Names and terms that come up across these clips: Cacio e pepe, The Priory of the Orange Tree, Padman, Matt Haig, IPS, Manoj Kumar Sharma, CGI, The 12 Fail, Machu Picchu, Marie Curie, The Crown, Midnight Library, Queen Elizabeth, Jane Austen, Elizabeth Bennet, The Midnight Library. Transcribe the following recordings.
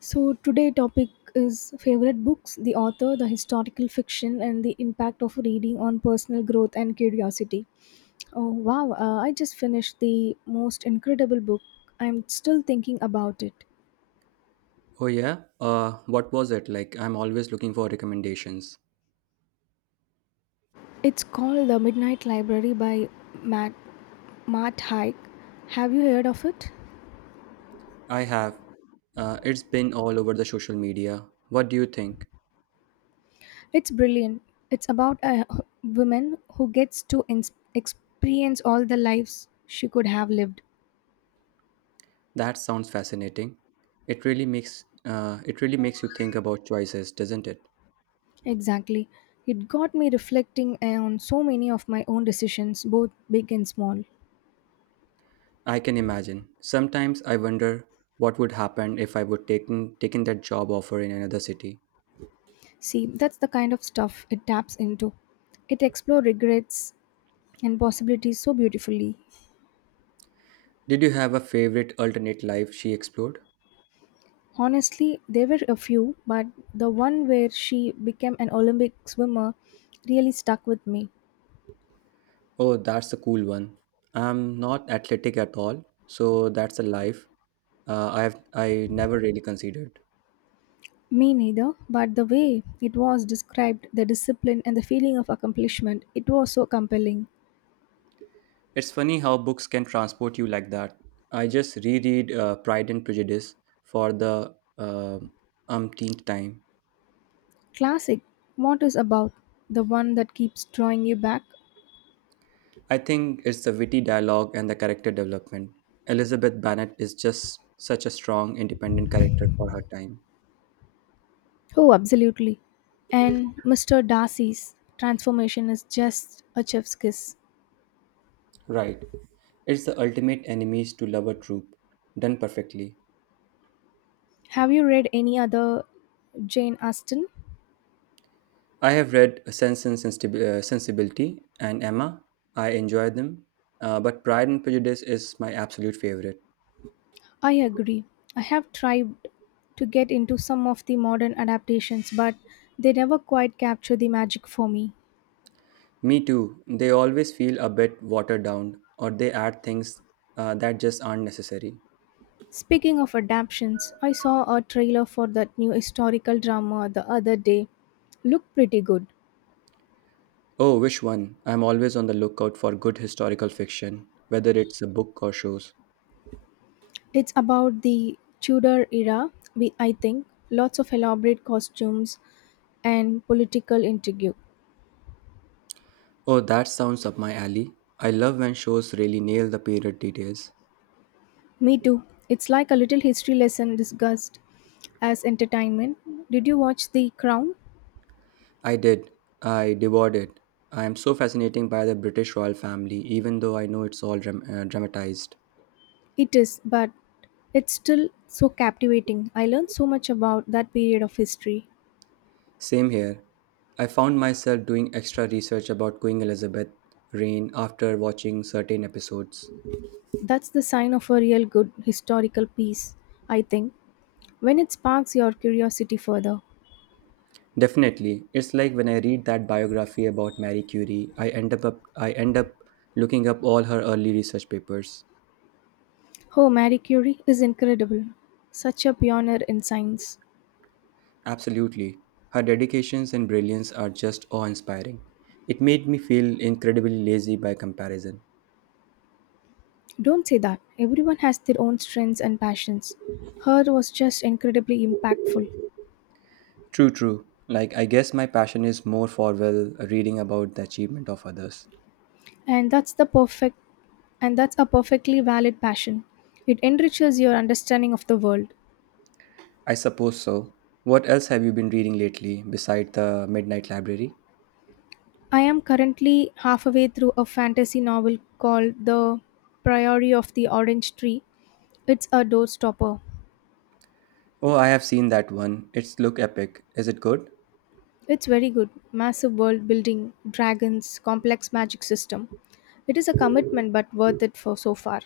So today topic is favorite books, the author, the historical fiction, and the impact of reading on personal growth and curiosity. Oh wow! I just finished the most incredible book. I'm still thinking about it. Oh, yeah. What was it? Like, I'm always looking for recommendations. It's called The Midnight Library by Matt Matt Haig. Have you heard of it? I have. It's been all over the social media. What do you think? It's brilliant. It's about a h- woman who gets to experience all the lives she could have lived. That sounds fascinating. It really makes you think about choices, doesn't it? Exactly. It got me reflecting on so many of my own decisions, both big and small. I can imagine. Sometimes I wonder what would happen if I would taken that job offer in another city. See, that's the kind of stuff it taps into. It explores regrets and possibilities so beautifully. Did you have a favorite alternate life she explored? Honestly, there were a few, but the one where she became an Olympic swimmer really stuck with me. Oh, that's a cool one. I'm not athletic at all, so that's a life I never really considered. Me neither, but the way it was described, the discipline and the feeling of accomplishment, it was so compelling. It's funny how books can transport you like that. I just reread Pride and Prejudice for the umpteenth time. Classic, what is about the one that keeps drawing you back? I think it's the witty dialogue and the character development. Elizabeth Bennet is just such a strong, independent character for her time. Oh, absolutely. And Mr. Darcy's transformation is just a chef's kiss. Right. It's the ultimate enemies to lover trope, done perfectly. Have you read any other Jane Austen? I have read Sensibility and Emma. I enjoy them, but Pride and Prejudice is my absolute favorite. I agree. I have tried to get into some of the modern adaptations, but they never quite capture the magic for me. Me too. They always feel a bit watered down, or they add things that just aren't necessary. Speaking of adaptations, I saw a trailer for that new historical drama the other day. Looked pretty good. Oh, which one? I'm always on the lookout for good historical fiction, whether it's a book or shows. It's about the Tudor era, we, I think. Lots of elaborate costumes and political intrigue. Oh, that sounds up my alley. I love when shows really nail the period details. Me too. It's like a little history lesson discussed as entertainment. Did you watch The Crown? I did. I devoured it. I am so fascinating by the British royal family, even though I know it's all dramatized. It is, but it's still so captivating. I learned so much about that period of history. Same here. I found myself doing extra research about Queen Elizabeth reign after watching certain episodes. That's the sign of a real good historical piece, I think, when it sparks your curiosity further. Definitely, it's like when I read that biography about Marie Curie, I end up looking up all her early research papers. Oh, Marie Curie is incredible. Such a pioneer in science. Absolutely. Her dedications and brilliance are just awe-inspiring. It made me feel incredibly lazy by comparison. Don't say that. Everyone has their own strengths and passions. Her was just incredibly impactful. True, true. Like, I guess my passion is more for, well, reading about the achievement of others. And that's the perfect and that's a perfectly valid passion. It enriches your understanding of the world. I suppose so. What else have you been reading lately beside the Midnight Library? I am currently halfway through a fantasy novel called The Priory of the Orange Tree. It's a doorstopper. Oh, I have seen that one. It's look epic. Is it good? It's very good. Massive world building, dragons, complex magic system. It is a commitment but worth it for so far.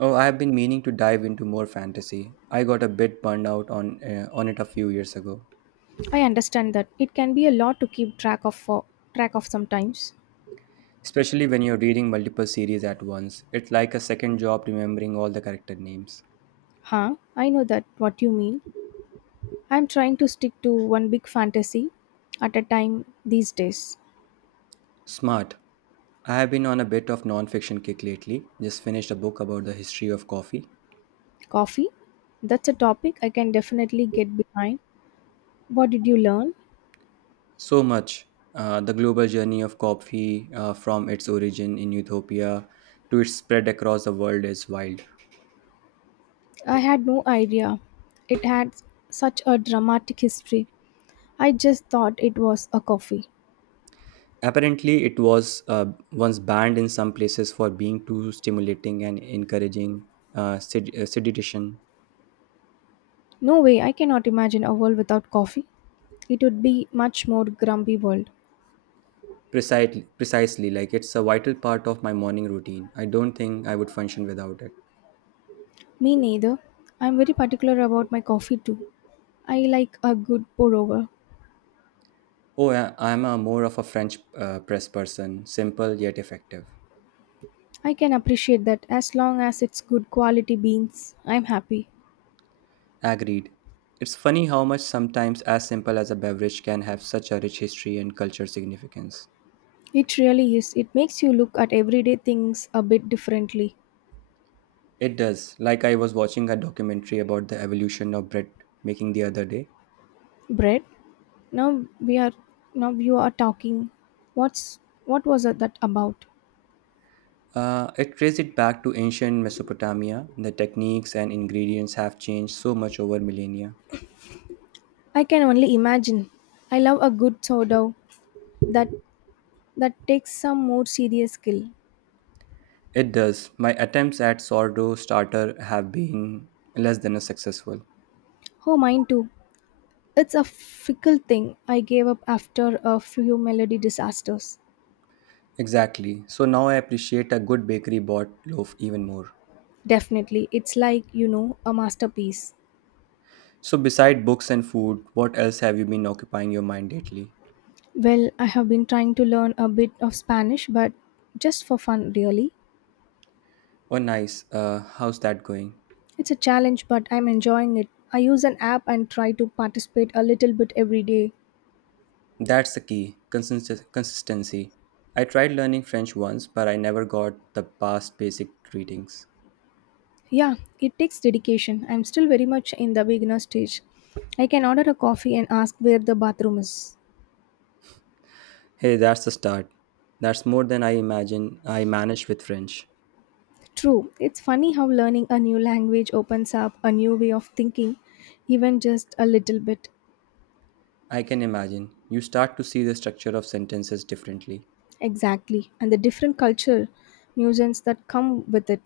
Oh, I have been meaning to dive into more fantasy. I got a bit burned out on it a few years ago. I understand that it can be a lot to keep track of sometimes. Especially when you're reading multiple series at once. It's like a second job remembering all the character names. Huh? I know that what you mean. I'm trying to stick to one big fantasy at a time these days. Smart. I have been on a bit of non-fiction kick lately. Just finished a book about the history of coffee. Coffee? That's a topic I can definitely get behind. What did you learn? So much. The global journey of coffee from its origin in Ethiopia to its spread across the world is wild. I had no idea. It had such a dramatic history. I just thought it was a coffee. Apparently, it was once banned in some places for being too stimulating and encouraging sedition. No way, I cannot imagine a world without coffee. It would be much more grumpy world. Precisely, precisely, like it's a vital part of my morning routine. I don't think I would function without it. Me neither. I'm very particular about my coffee too. I like a good pour over. Oh, I'm a more of a French press person, simple yet effective. I can appreciate that as long as it's good quality beans. I'm happy. Agreed. It's funny how much sometimes as simple as a beverage can have such a rich history and culture significance. It really is. It makes you look at everyday things a bit differently. It does. Like I was watching a documentary about the evolution of bread making the other day. Bread. Now we are Now you are talking. What's what was that about? It traced it back to ancient Mesopotamia. The techniques and ingredients have changed so much over millennia. I can only imagine. I love a good sourdough that that takes some more serious skill. It does. My attempts at sourdough starter have been less than a successful. Oh, mine too. It's a fickle thing. I gave up after a few melody disasters. Exactly. So now I appreciate a good bakery bought loaf even more. Definitely. It's like, a masterpiece. So beside books and food, what else have you been occupying your mind lately? Well, I have been trying to learn a bit of Spanish, but just for fun, really. Oh, nice. How's that going? It's a challenge, but I'm enjoying it. I use an app and try to participate a little bit every day. That's the key. Consistency. I tried learning French once, but I never got the past basic greetings. Yeah, it takes dedication. I'm still very much in the beginner stage. I can order a coffee and ask where the bathroom is. Hey, that's the start. That's more than I imagine I managed with French. True, it's funny how learning a new language opens up a new way of thinking, even just a little bit. I can imagine. You start to see the structure of sentences differently. Exactly. And the different culture nuisance that come with it.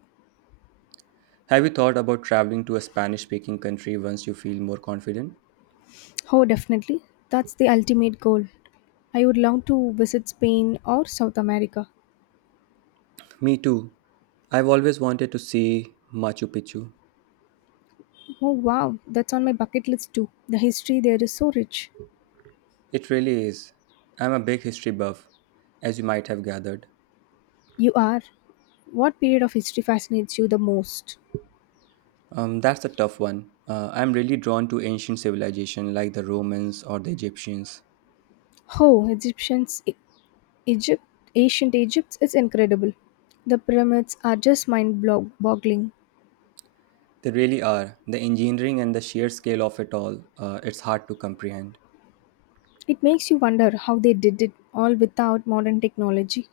Have you thought about traveling to a Spanish speaking country once you feel more confident? Oh, definitely. That's the ultimate goal. I would love to visit Spain or South America. Me too. I've always wanted to see Machu Picchu. Oh, wow. That's on my bucket list too. The history there is so rich. It really is. I'm a big history buff, as you might have gathered. You are. What period of history fascinates you the most? That's a tough one. I'm really drawn to ancient civilization like the Romans or the Egyptians. Oh, Egypt, ancient Egypt is incredible. The pyramids are just mind boggling. They really are. The engineering and the sheer scale of it all, it's hard to comprehend. It makes you wonder how they did it all without modern technology.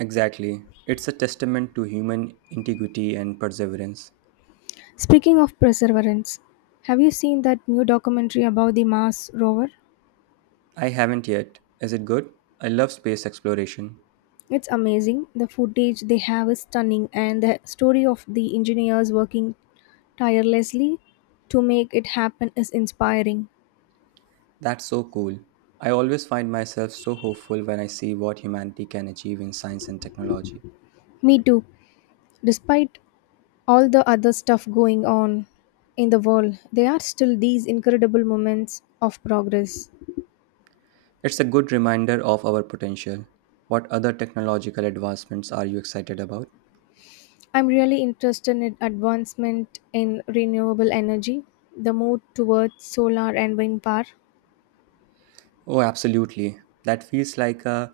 Exactly. It's a testament to human integrity and perseverance. Speaking of perseverance, have you seen that new documentary about the Mars rover? I haven't yet. Is it good? I love space exploration. It's amazing. The footage they have is stunning, and the story of the engineers working tirelessly to make it happen is inspiring. That's so cool. I always find myself so hopeful when I see what humanity can achieve in science and technology. Me too. Despite all the other stuff going on in the world, there are still these incredible moments of progress. It's a good reminder of our potential. What other technological advancements are you excited about? I'm really interested in advancement in renewable energy, the move towards solar and wind power. Oh, absolutely. That feels like a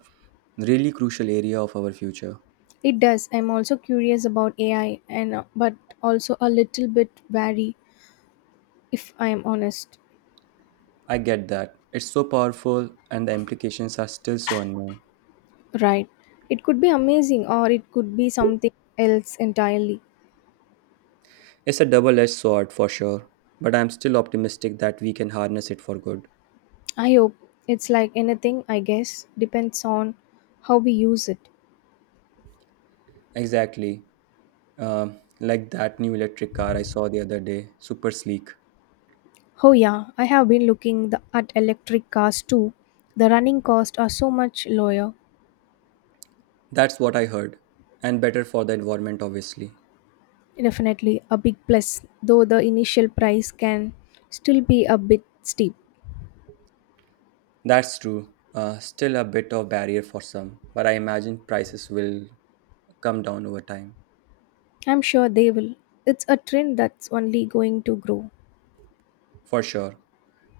really crucial area of our future. It does. I'm also curious about AI and but also a little bit wary if I am honest. I get that. It's so powerful and the implications are still so unknown. Right. It could be amazing or it could be something else entirely. It's a double edged sword for sure, but I'm still optimistic that we can harness it for good. I hope it's like anything, I guess, depends on how we use it. Exactly. Uh, like that new electric car I saw the other day, super sleek. Oh yeah, I have been at electric cars too. The running costs are so much lower. That's what I heard. And better for the environment, obviously. Definitely a big plus, though the initial price can still be a bit steep. That's true. Still a bit of barrier for some, but I imagine prices will come down over time, I'm sure they will. It's a trend that's only going to grow. for sure.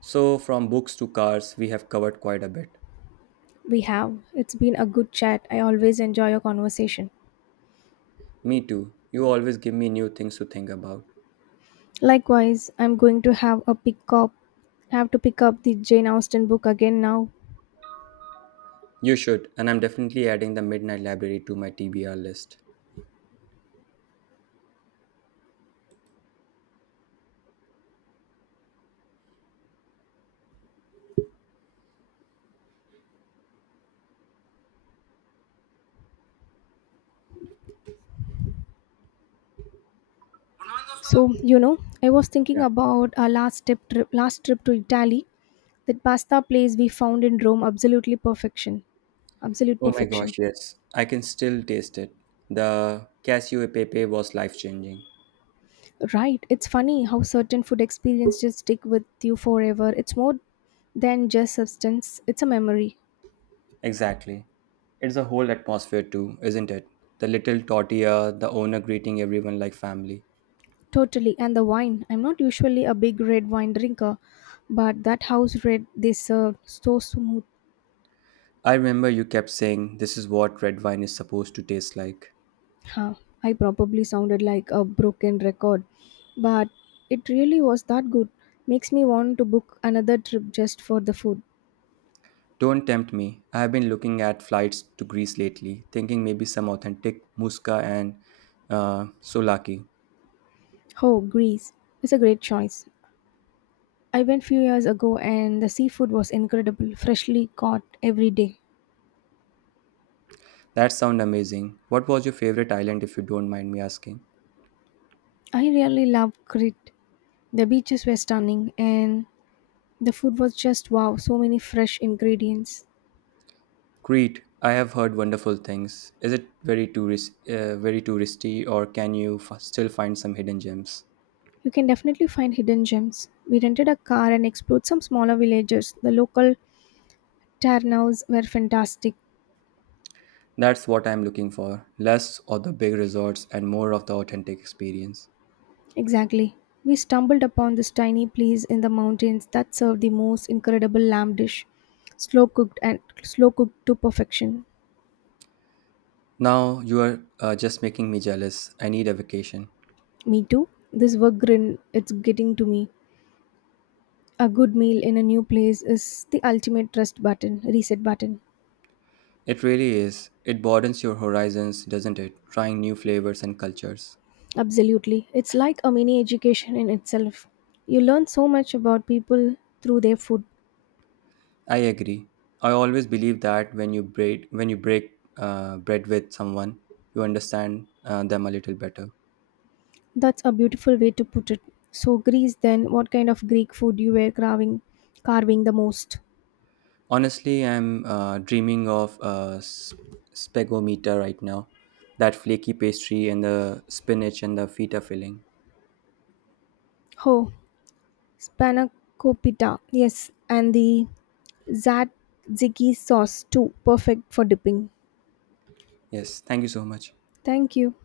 So, from books to cars, we have covered quite a bit. We have. It's been a good chat. I always enjoy your conversation. Me too. You always give me new things to think about. Likewise, I'm going to have to pick up the Jane Austen book again now. You should, and I'm definitely adding the Midnight Library to my TBR list. So, I was thinking Yeah. about our last trip to Italy. That pasta place we found in Rome absolutely perfection. Absolute Oh my perfection. gosh, yes. I can still taste it. The Casio e pepe was life-changing. Right. It's funny how certain food experiences just stick with you forever. It's more than just substance, it's a memory. Exactly. It's a whole atmosphere too, isn't it? The little tortilla, the owner greeting everyone like family. Totally. And the wine. I'm not usually a big red wine drinker, but that house red they served so smooth. I remember you kept saying this is what red wine is supposed to taste like. Huh. I probably sounded like a broken record, but it really was that good. Makes me want to book another trip just for the food. Don't tempt me. I have been looking at flights to Greece lately, thinking maybe some authentic muska and souvlaki. Oh, Greece. It's a great choice. I went few years ago and the seafood was incredible, freshly caught every day. That sound amazing. What was your favorite island if you don't mind me asking? I really love Crete. The beaches were stunning and the food was just wow, so many fresh ingredients. Crete, I have heard wonderful things. Is it very tourist, very touristy, or can you still find some hidden gems? You can definitely find hidden gems. We rented a car and explored some smaller villages. The local tavernas were fantastic. That's what I'm looking for: less of the big resorts and more of the authentic experience. Exactly. We stumbled upon this tiny place in the mountains that served the most incredible lamb dish, slow cooked to perfection. Now you are just making me jealous. I need a vacation. Me too. This work grin, it's getting to me. A good meal in a new place is the ultimate reset button. It really is. It broadens your horizons, doesn't it? Trying new flavors and cultures. Absolutely. It's like a mini education in itself. You learn so much about people through their food. I agree. I always believe that when you break bread with someone, you understand them a little better. That's a beautiful way to put it. So Greece then, what kind of Greek food you were carving the most? Honestly, I'm dreaming of a spegometer right now. That flaky pastry and the spinach and the feta filling. Oh, spanakopita. Yes, and the tzatziki sauce too, perfect for dipping. Yes, thank you so much. Thank you.